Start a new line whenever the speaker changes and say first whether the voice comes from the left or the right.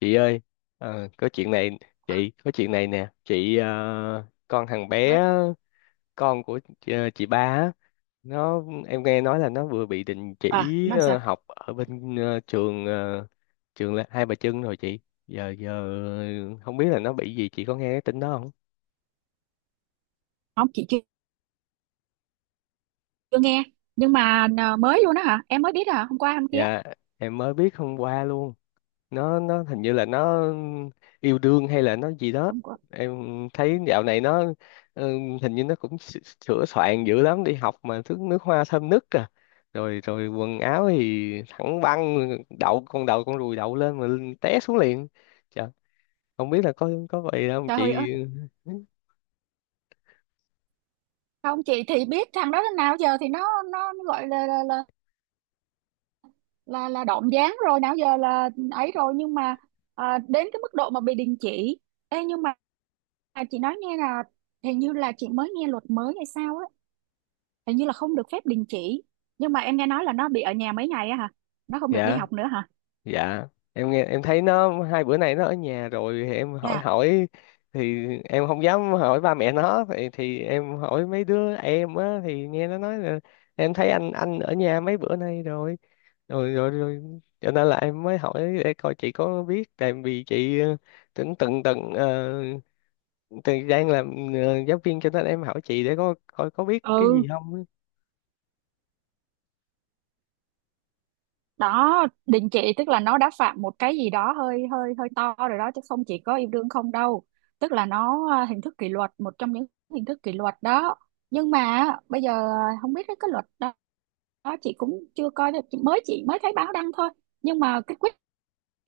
left: Chị ơi, có chuyện này chị có chuyện này nè chị con thằng bé con của chị, chị ba á, em nghe nói là nó vừa bị đình chỉ
right: À, làm sao?
left: học ở bên trường trường là Hai Bà Trưng rồi chị. Giờ giờ không biết là nó bị gì. Chị có nghe cái tin đó không?
right: Không, chị chưa nghe. Nhưng mà mới luôn đó hả? Em mới biết hả? Hôm qua hôm kia?
left: Dạ, em mới biết hôm qua luôn. Nó hình như là nó yêu đương hay là nó gì đó.
right: Hôm qua?
left: Em thấy dạo này nó ừ, hình như nó cũng sửa soạn dữ lắm, đi học mà thứ nước hoa thơm nức à. Rồi rồi quần áo thì thẳng băng, đậu con đầu con ruồi đậu lên mà té xuống liền. Trời, không biết là có vậy không
right: Trời
left: chị.
right: ơi. Không, chị thì biết thằng đó đến nào giờ thì nó gọi là là động dáng rồi nào giờ là ấy rồi, nhưng mà đến cái mức độ mà bị đình chỉ. Ê, nhưng mà à, chị nói nghe là hình như là chị mới nghe luật mới hay sao á. Hình như là không được phép đình chỉ, nhưng mà em nghe nói là nó bị ở nhà mấy ngày á hả? Nó không được đi
left: Dạ,
right: học nữa hả?
left: dạ, em nghe em thấy nó hai bữa nay nó ở nhà rồi thì em hỏi
right: Nha.
left: hỏi Thì em không dám hỏi ba mẹ nó thì em hỏi mấy đứa em á, thì nghe nó nói là em thấy anh ở nhà mấy bữa nay rồi. Rồi. Cho nên là em mới hỏi để coi chị có biết, tại vì chị từng từng từng ờ, từng đang làm giáo viên, cho nên em hỏi chị để có coi có biết cái
right: Ừ,
left: gì không á.
right: đó, đình chỉ tức là nó đã phạm một cái gì đó hơi hơi hơi to rồi đó, chứ không chỉ có yêu đương không đâu. Tức là nó hình thức kỷ luật, một trong những hình thức kỷ luật đó. Nhưng mà bây giờ không biết cái luật đó, đó chị cũng chưa coi được. Mới chị mới thấy báo đăng thôi, nhưng mà cái quyết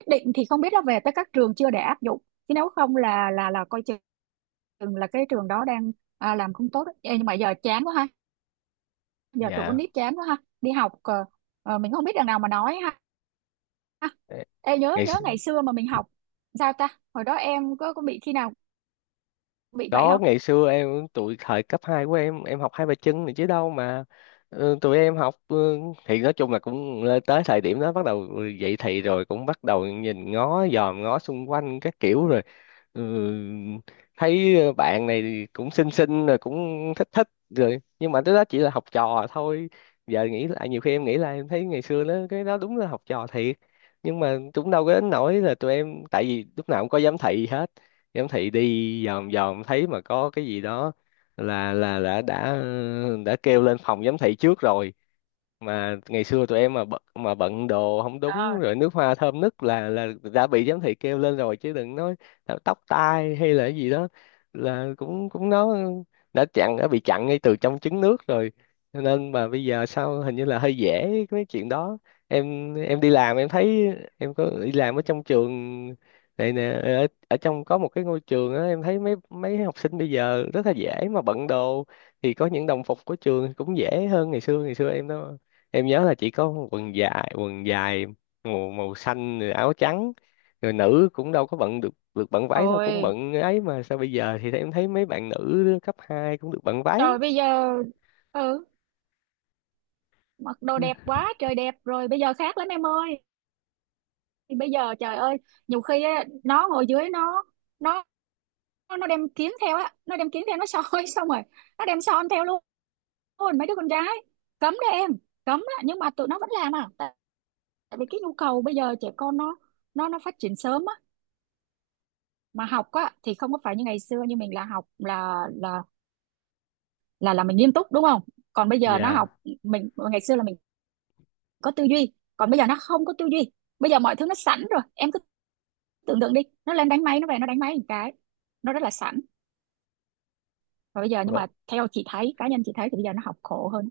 right: định thì không biết là về tới các trường chưa để áp dụng. Chứ nếu không là coi chừng chừng là cái trường đó đang làm không tốt đấy. Ê, nhưng mà giờ chán quá ha. Giờ tụi con
left: Dạ.
right: nít chán quá ha, đi học mình không biết đằng nào mà nói ha. Ê, nhớ
left: ngày
right: nhớ ngày xưa mà mình học sao ta? Hồi đó em có bị khi nào bị vậy
left: Có
right: không?
left: ngày xưa tụi thời cấp 2 của em học hai bài chân này chứ đâu mà. Tụi em học thì nói chung là cũng lên tới thời điểm đó bắt đầu dậy thì rồi cũng bắt đầu nhìn ngó dòm ngó xung quanh các kiểu rồi. ừ, Thấy bạn này thì cũng xinh xinh rồi cũng thích thích rồi, nhưng mà tới đó chỉ là học trò thôi. Giờ nghĩ lại nhiều khi em nghĩ lại em thấy ngày xưa nó cái đó đúng là học trò thiệt, nhưng mà cũng đâu có đến nỗi là tụi em, tại vì lúc nào cũng có giám thị hết. Giám thị đi vòng vòng thấy mà có cái gì đó là đã đã kêu lên phòng giám thị trước rồi. Mà ngày xưa tụi em mà bận đồ không đúng
right: À,
left: rồi nước hoa thơm nứt là đã bị giám thị kêu lên rồi, chứ đừng nói là tóc tai hay là cái gì đó là cũng cũng nó đã bị chặn ngay từ trong trứng nước rồi. Cho nên mà bây giờ sao hình như là hơi dễ cái chuyện đó. Em đi làm em thấy em có đi làm ở trong trường này nè, ở trong có một cái ngôi trường á, em thấy mấy mấy học sinh bây giờ rất là dễ mà bận đồ, thì có những đồng phục của trường cũng dễ hơn ngày xưa. Ngày xưa em đó, em nhớ là chỉ có quần dài màu màu xanh rồi áo trắng, rồi nữ cũng đâu có bận được được bận váy đâu, cũng
right: ôi
left: bận ấy, mà sao bây giờ thì em thấy mấy bạn nữ cấp 2 cũng được bận váy.
right: trời, bây giờ ừ, mặc đồ đẹp quá trời đẹp rồi, bây giờ khác lắm em ơi. Bây giờ trời ơi, nhiều khi á, nó ngồi dưới nó nó đem kiếm theo á, nó đem kiếm theo nó soi xong rồi, nó đem son theo luôn, luôn mấy đứa con gái. Cấm đấy em, cấm á, nhưng mà tụi nó vẫn làm à. Tại tại vì cái nhu cầu bây giờ trẻ con nó phát triển sớm á, mà học á thì không có phải như ngày xưa, như mình là học là mình nghiêm túc đúng không. Còn bây giờ nó học,
left: Dạ.
right: mình ngày xưa là mình có tư duy, còn bây giờ nó không có tư duy. Bây giờ mọi thứ nó sẵn rồi, em cứ tưởng tượng đi, nó lên đánh máy nó về nó đánh máy một cái, nó rất là sẵn. Và bây giờ, nhưng
left: Vâng.
right: mà theo chị thấy, cá nhân chị thấy thì bây giờ nó học khổ hơn.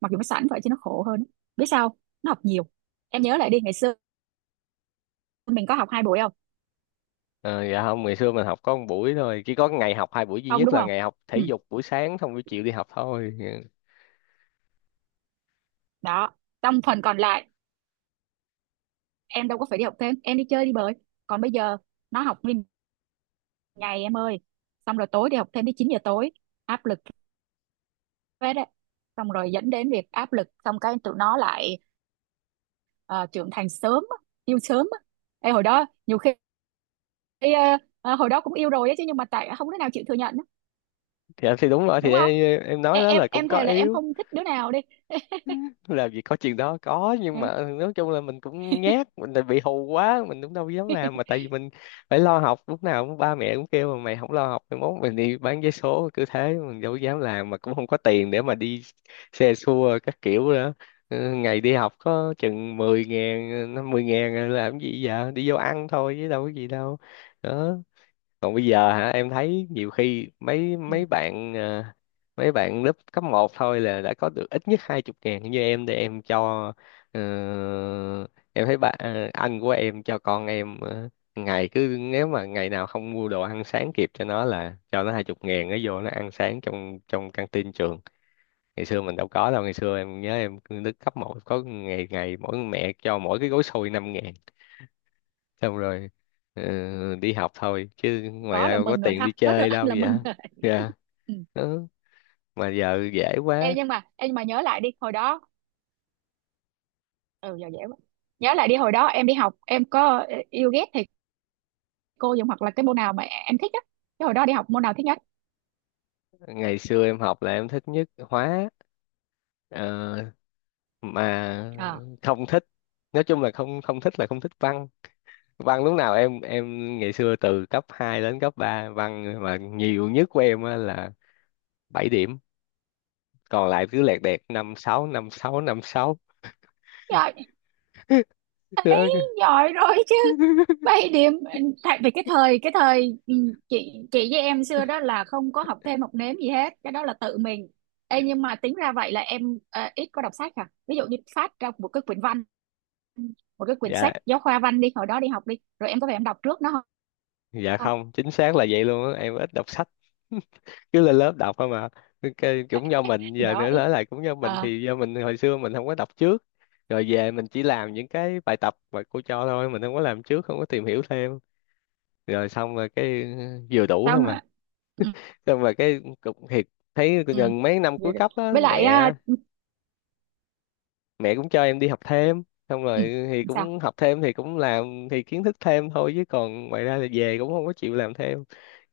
right: Mặc dù nó sẵn vậy chứ nó khổ hơn, biết sao không? Nó học nhiều. Em nhớ lại đi, ngày xưa mình có học 2 buổi không?
left: Ờ, dạ không, ngày xưa mình học có một buổi thôi, chỉ có ngày học hai buổi duy
right: Không,
left: nhất
right: đúng
left: là
right: không.
left: ngày học thể
right: Ừ,
left: dục buổi sáng xong buổi chiều đi học thôi. Dạ.
right: đó, trong phần còn lại em đâu có phải đi học thêm, em đi chơi đi bời. Còn bây giờ nó học nguyên ngày em ơi, xong rồi tối đi học thêm tới 9 giờ tối, áp lực hết đấy. Xong rồi dẫn đến việc áp lực, xong cái tụi nó lại ờ, trưởng thành sớm á, yêu sớm á. Ê, hồi đó nhiều khi ờ, hồi đó cũng yêu rồi á chứ, nhưng mà tại không đứa nào chịu thừa nhận á,
left: Thì em thì đúng rồi, thì
right: đúng không.
left: em nói
right: em
left: đó
right: em
left: là cũng
right: em
left: có
right: thề là em
left: yếu.
right: không thích đứa nào đi.
left: Làm gì có chuyện đó, có, nhưng
right: Ừ.
left: mà nói chung là mình cũng nhát, mình lại bị hù quá, mình cũng đâu dám làm, mà tại vì mình phải lo học, lúc nào cũng ba mẹ cũng kêu mà mày không lo học mày mốt mình đi bán vé số, cứ thế mình đâu dám làm, mà cũng không có tiền để mà đi xe xua các kiểu nữa. Ừ, ngày đi học có chừng 10.000 50.000 làm cái gì, vậy đi vô ăn thôi chứ đâu có gì đâu. Đó, còn bây giờ hả, em thấy nhiều khi mấy
right: Ừ,
left: mấy bạn mấy bạn lớp cấp một thôi là đã có được ít nhất 20.000. Như em thì em cho ờ, em thấy anh của em cho con em ngày cứ nếu mà ngày nào không mua đồ ăn sáng kịp cho nó là cho nó 20.000, nó vô nó ăn sáng trong trong căng tin trường. Ngày xưa mình đâu có đâu, ngày xưa em nhớ em lớp cấp một có ngày ngày mỗi mẹ cho mỗi cái gói xôi năm, xong rồi ờ, đi học thôi, chứ ngoài
right: có
left: ra
right: là
left: đâu có
right: mừng rồi
left: tiền đi
right: ha, có được
left: chơi
right: anh
left: đâu
right: là
left: vậy.
right: mừng rồi.
left: Dạ.
right: Ừ.
left: Ừ. Mà giờ dễ
right: em
left: quá.
right: nhưng mà em nhưng mà nhớ lại đi hồi đó, ừ giờ dễ quá. Nhớ lại đi hồi đó em đi học, em có yêu ghét thầy cô gì hoặc là cái môn nào mà em thích á. Cái hồi đó đi học môn nào thích nhất?
left: Ngày xưa em học là em thích nhất hóa, ờ, mà
right: À,
left: không thích, nói chung là không không thích là không thích văn. Văn lúc nào em ngày xưa từ cấp 2 đến cấp 3 văn mà nhiều nhất của em á là 7 điểm, còn lại cứ lẹt đẹt năm sáu năm sáu năm sáu.
right: giỏi ấy, giỏi rồi chứ, 7 điểm. Tại vì cái thời ừ, chị với em xưa đó là không có học thêm học nếm gì hết, cái đó là tự mình. Ê, nhưng mà tính ra vậy là em ít có đọc sách à. Ví dụ như phát ra một cái quyển văn, một cái quyển
left: Dạ.
right: sách giáo khoa văn đi, hồi đó đi học đi rồi em có phải em đọc trước nó không?
left: Dạ
right: Không?
left: không, chính xác là vậy luôn á, em ít đọc sách, cứ lên lớp đọc thôi mà. Cũng do mình
right: Thì
left: giờ
right: đó
left: nữa
right: ít
left: nói lại cũng do mình,
right: à,
left: thì do mình hồi xưa mình không có đọc trước, rồi về mình chỉ làm những cái bài tập mà cô cho thôi, mình không có làm trước, không có tìm hiểu thêm, rồi xong rồi cái vừa đủ thôi
right: xong
left: mà,
right: rồi ừ,
left: xong rồi cái cục thiệt, thấy
right: ừ,
left: gần mấy năm
right: vậy
left: cuối
right: được.
left: cấp á
right: Với lại à,
left: mẹ mẹ cũng cho em đi học thêm, xong
right: ừ,
left: rồi thì
right: sao
left: cũng học thêm thì cũng làm thì kiến thức thêm thôi, chứ còn ngoài ra là về cũng không có chịu làm thêm.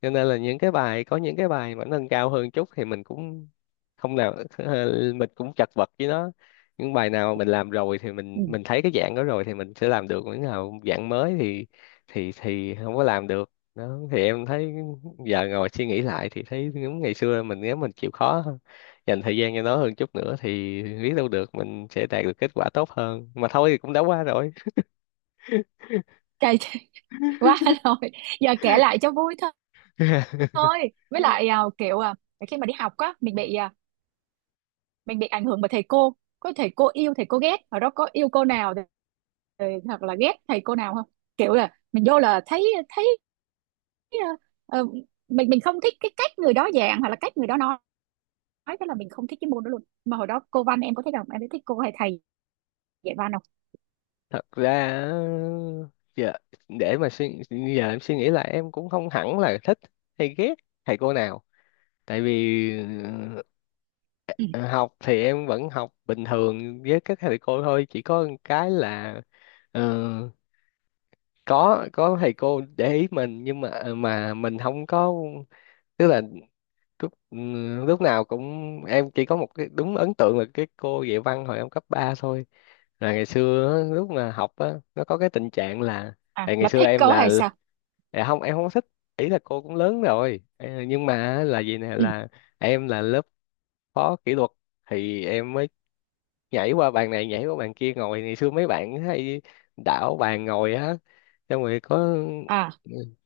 left: Cho nên là những cái bài có những cái bài mà nâng cao hơn chút thì mình cũng không nào mình cũng chật vật với nó, những bài nào mà mình làm rồi thì mình
right: ừ,
left: mình thấy cái dạng đó rồi thì mình sẽ làm được, những nào dạng mới thì thì không có làm được. Đó thì em thấy giờ ngồi suy nghĩ lại thì thấy những ngày xưa mình nếu mình chịu khó dành thời gian cho nó hơn chút nữa thì biết đâu được mình sẽ đạt được kết quả tốt hơn, mà thôi thì cũng đã qua rồi.
right: cay quá rồi. Giờ kể lại cho vui thôi, thôi. Với lại kiểu khi mà đi học á mình bị mình bị ảnh hưởng bởi thầy cô. Có thầy cô yêu thầy cô ghét ở đó, có yêu cô nào thì, hoặc là ghét thầy cô nào không? Kiểu là mình vô là thấy thấy ờ, ờ, mình không thích cái cách người đó giảng hoặc là cách người đó nói là mình không thích cái môn đó luôn. Mà hồi đó cô văn em có thích không, em có thích cô hay thầy dạy văn không?
left: Thật ra giờ để mà suy giờ em suy nghĩ là em cũng không hẳn là thích hay ghét thầy cô nào, tại vì
right: Ừ.
left: ờ, học thì em vẫn học bình thường với các thầy cô thôi, chỉ có một cái là ờ, có thầy cô để ý mình nhưng mà mà mình không có, tức là lúc lúc nào cũng em chỉ có một cái đúng ấn tượng là cái cô dạy văn hồi em cấp 3 thôi. Là ngày xưa á, lúc mà học á nó có cái tình trạng là
right: À,
left: tại ngày
right: là
left: xưa
right: thích
left: em
right: cô
left: là
right: hay sao?
left: à, không em không thích, ý là cô cũng lớn rồi. Ờ, nhưng mà là gì nè,
right: Ừ.
left: là em là lớp phó kỷ luật thì em mới nhảy qua bàn này nhảy qua bàn kia ngồi, ngày xưa mấy bạn hay đảo bàn ngồi á, xong rồi có
right: À.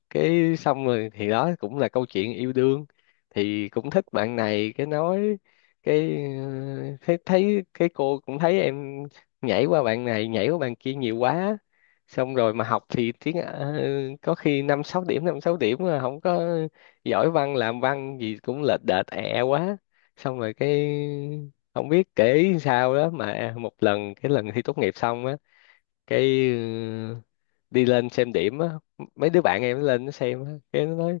left: cái xong rồi thì đó cũng là câu chuyện yêu đương, thì cũng thích bạn này cái nói cái thấy thấy cái cô cũng thấy em nhảy qua bạn này nhảy qua bạn kia nhiều quá, xong rồi mà học thì tiếng có khi năm sáu điểm mà không có giỏi văn, làm văn gì cũng lệch đệch ẹ quá, xong rồi cái không biết kể sao đó mà một lần cái lần thi tốt nghiệp xong á, cái đi lên xem điểm á, mấy đứa bạn em nó lên nó xem á cái nó nói: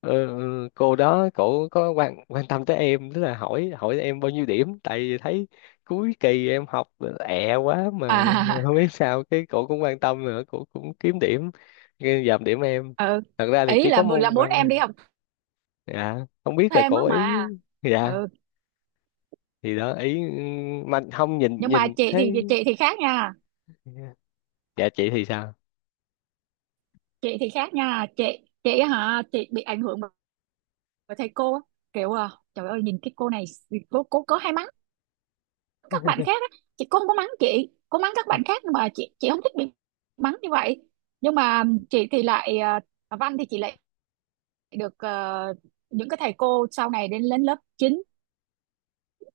left: "Ờ, ừ, cô đó cổ có quan quan tâm tới em, tức là hỏi hỏi em bao nhiêu điểm, tại vì thấy cuối kỳ em học ẹ quá mà,
right: À.
left: không biết sao cái cổ cũng quan tâm nữa, cổ cũng kiếm điểm cái dòm điểm em,
right: Ừ.
left: thật ra thì
right: Ý
left: chỉ có
right: là
left: môn
right: muốn
left: văn thôi."
right: em đi học
left: Dạ, không biết là
right: thêm á
left: cổ ý.
right: mà.
left: Dạ.
right: Ừ,
left: Thì đó ý mà không nhìn
right: nhưng mà
left: nhìn
right: chị thì
left: thấy.
right: chị thì khác nha.
left: Dạ. Dạ chị thì sao?
right: Chị thì khác nha, chị hả? Chị bị ảnh hưởng bởi thầy cô á. Kiểu trời ơi, nhìn cái cô này, cô có hay mắng các bạn khác á, chị cô không có mắng chị, cô mắng các bạn khác, nhưng mà chị không thích bị mắng như vậy. Nhưng mà chị thì lại văn thì chị lại được ờ, những cái thầy cô sau này, đến lên lớp 9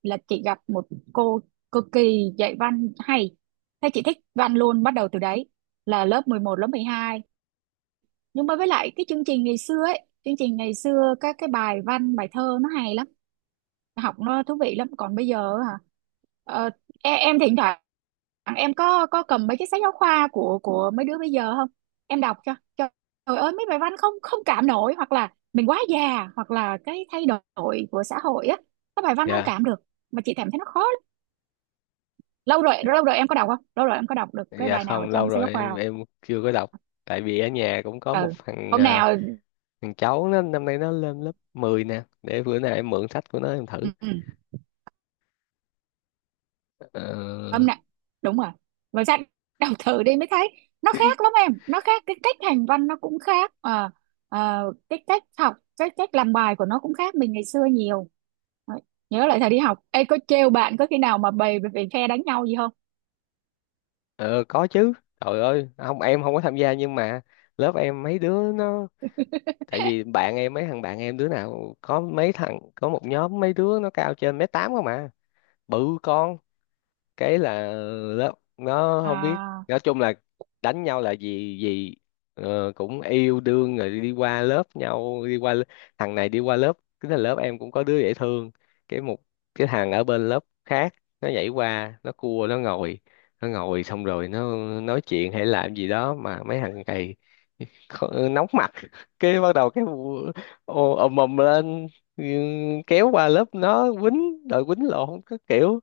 right: là chị gặp một cô cực kỳ dạy văn hay, thế chị thích văn luôn bắt đầu từ đấy, là lớp 11 lớp 12. Nhưng mà với lại cái chương trình ngày xưa ấy, chương trình ngày xưa các cái bài văn bài thơ nó hay lắm, học nó thú vị lắm. Còn bây giờ hả, ờ, em thỉnh thoảng em có cầm mấy cái sách giáo khoa của mấy đứa bây giờ không, em đọc cho trời ơi, mấy bài văn không không cảm nổi. Hoặc là mình quá già, hoặc là cái thay đổi của xã hội á, các bài văn không
left: Dạ.
right: cảm được mà chị cảm thấy nó khó lắm. Lâu rồi em có đọc không, lâu rồi em có đọc được cái
left: Dạ
right: bài nào
left: không, lâu
right: trong sách giáo
left: rồi em
right: khoa?
left: chưa có đọc, tại vì ở nhà cũng có một
right: Ừ,
left: thằng
right: hôm nào.
left: thằng cháu nó năm nay nó lên lớp 10 nè, để bữa nào em mượn sách của nó em thử.
right: Ừ. Ừ.
left: Ờ.
right: Âm nè, đúng rồi, và ra đọc thử đi mới thấy nó khác lắm em. Nó khác cái cách hành văn nó cũng khác à, cái cách học cái cách làm bài của nó cũng khác mình ngày xưa nhiều. Đấy. Nhớ lại thời đi học. Ê, có trêu bạn có khi nào mà bày về phe đánh nhau gì không?
left: ờ, có chứ, trời ơi, không em không có tham gia nhưng mà lớp em mấy đứa nó, tại vì bạn em mấy thằng bạn em đứa nào có mấy thằng có một nhóm mấy đứa nó cao trên 1m8 không mà, bự con, cái là nó nó không biết,
right: À.
left: nói chung là đánh nhau là gì gì, cũng yêu đương rồi đi qua lớp nhau đi qua thằng này đi qua lớp, cái là lớp em cũng có đứa dễ thương, cái một cái thằng ở bên lớp khác nó nhảy qua nó cua nó ngồi, nó ngồi xong rồi nó nói chuyện hay làm gì đó mà mấy thằng này nóng mặt, cái bắt đầu cái ô, ầm ầm lên, ừ, kéo qua lớp nó quýnh đòi quýnh lộn các kiểu,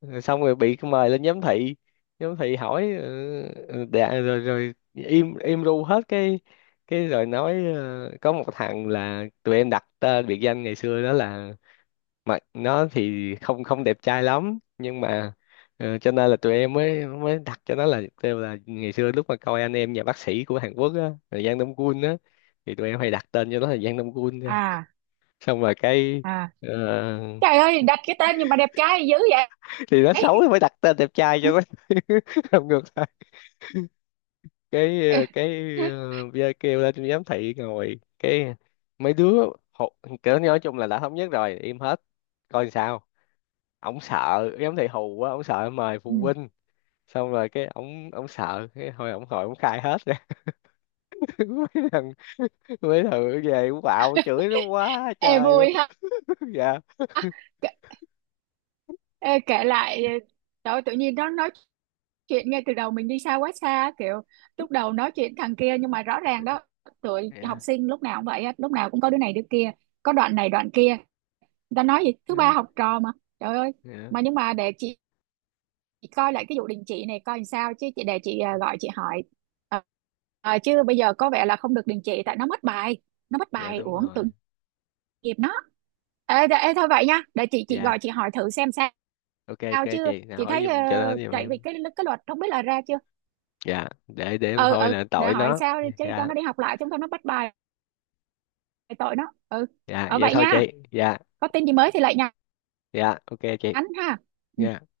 left: rồi xong rồi bị mời lên giám thị. Giám thị hỏi ừ, ừ, đã, rồi rồi im im ru hết cái rồi nói có một thằng là tụi em đặt tên biệt danh ngày xưa đó là, mà nó thì không không đẹp trai lắm nhưng mà cho nên là tụi em mới mới đặt cho nó là kêu là ngày xưa lúc mà coi anh em nhà bác sĩ của Hàn Quốc á là Giang Đông Quân á, thì tụi em hay đặt tên cho nó là Giang Đông Quân thôi.
right: À.
left: Xong rồi cái
right: À,
left: ờ,
right: trời ơi, đặt cái tên nhưng mà đẹp trai dữ vậy.
left: thì nó xấu thì mới đặt tên đẹp trai cho nó. Làm ngược cái cái bia kêu lên giám thị ngồi cái mấy đứa hù, kiểu nói chung là đã thống nhất rồi im hết coi sao, ổng sợ giám thị hù quá, ổng sợ mời phụ
right: Ừ.
left: huynh, xong rồi cái ổng ổng sợ cái hồi ổng khai hết rồi. mấy thằng Mấy thằng về cũng bạo chửi nó quá
right: Ê
left: trời luôn.
right: vui ha.
left: Dạ.
right: Kể- ê, kể lại trời ơi, tự nhiên nó nói chuyện ngay từ đầu mình đi xa quá xa, kiểu lúc đầu nói chuyện thằng kia. Nhưng mà rõ ràng đó, tụi học
left: Dạ.
right: sinh lúc nào cũng vậy á, lúc nào cũng có đứa này đứa kia, có đoạn này đoạn kia, người ta nói gì thứ ba
left: Ừ.
right: học trò mà. Trời ơi.
left: Dạ.
right: Mà nhưng mà để chị coi lại cái vụ đình chỉ này coi làm sao chứ, chị để chị gọi chị hỏi. Ờ, chứ bây giờ có vẻ là không được đình chỉ, tại nó mất bài, nó mất
left: Dạ
right: bài
left: đúng
right: uổng tội
left: rồi.
right: nghiệp nó. Ê, ê thôi vậy nha, để chị
left: Dạ,
right: gọi chị hỏi thử xem sao.
left: ok, ok
right: Sao chứ
left: chị nào
right: chị
left: hỏi
right: thấy
left: giùm cho nó giùm
right: tại vì
left: em.
right: cái luật không biết là ra chưa.
left: Dạ, để em
right: Ừ
left: thôi
right: ừ,
left: là
right: để
left: tội
right: hỏi
left: nó.
right: sao đi chứ, cho
left: Dạ.
right: nó đi học lại, chứ không thôi nó bắt bài tội nó. Ừ.
left: Dạ,
right: Ở
left: vậy
right: vậy
left: thôi
right: nha,
left: chị. Dạ.
right: có tin gì mới thì lại nhắn
left: Dạ, ok chị.
right: ha.
left: Dạ.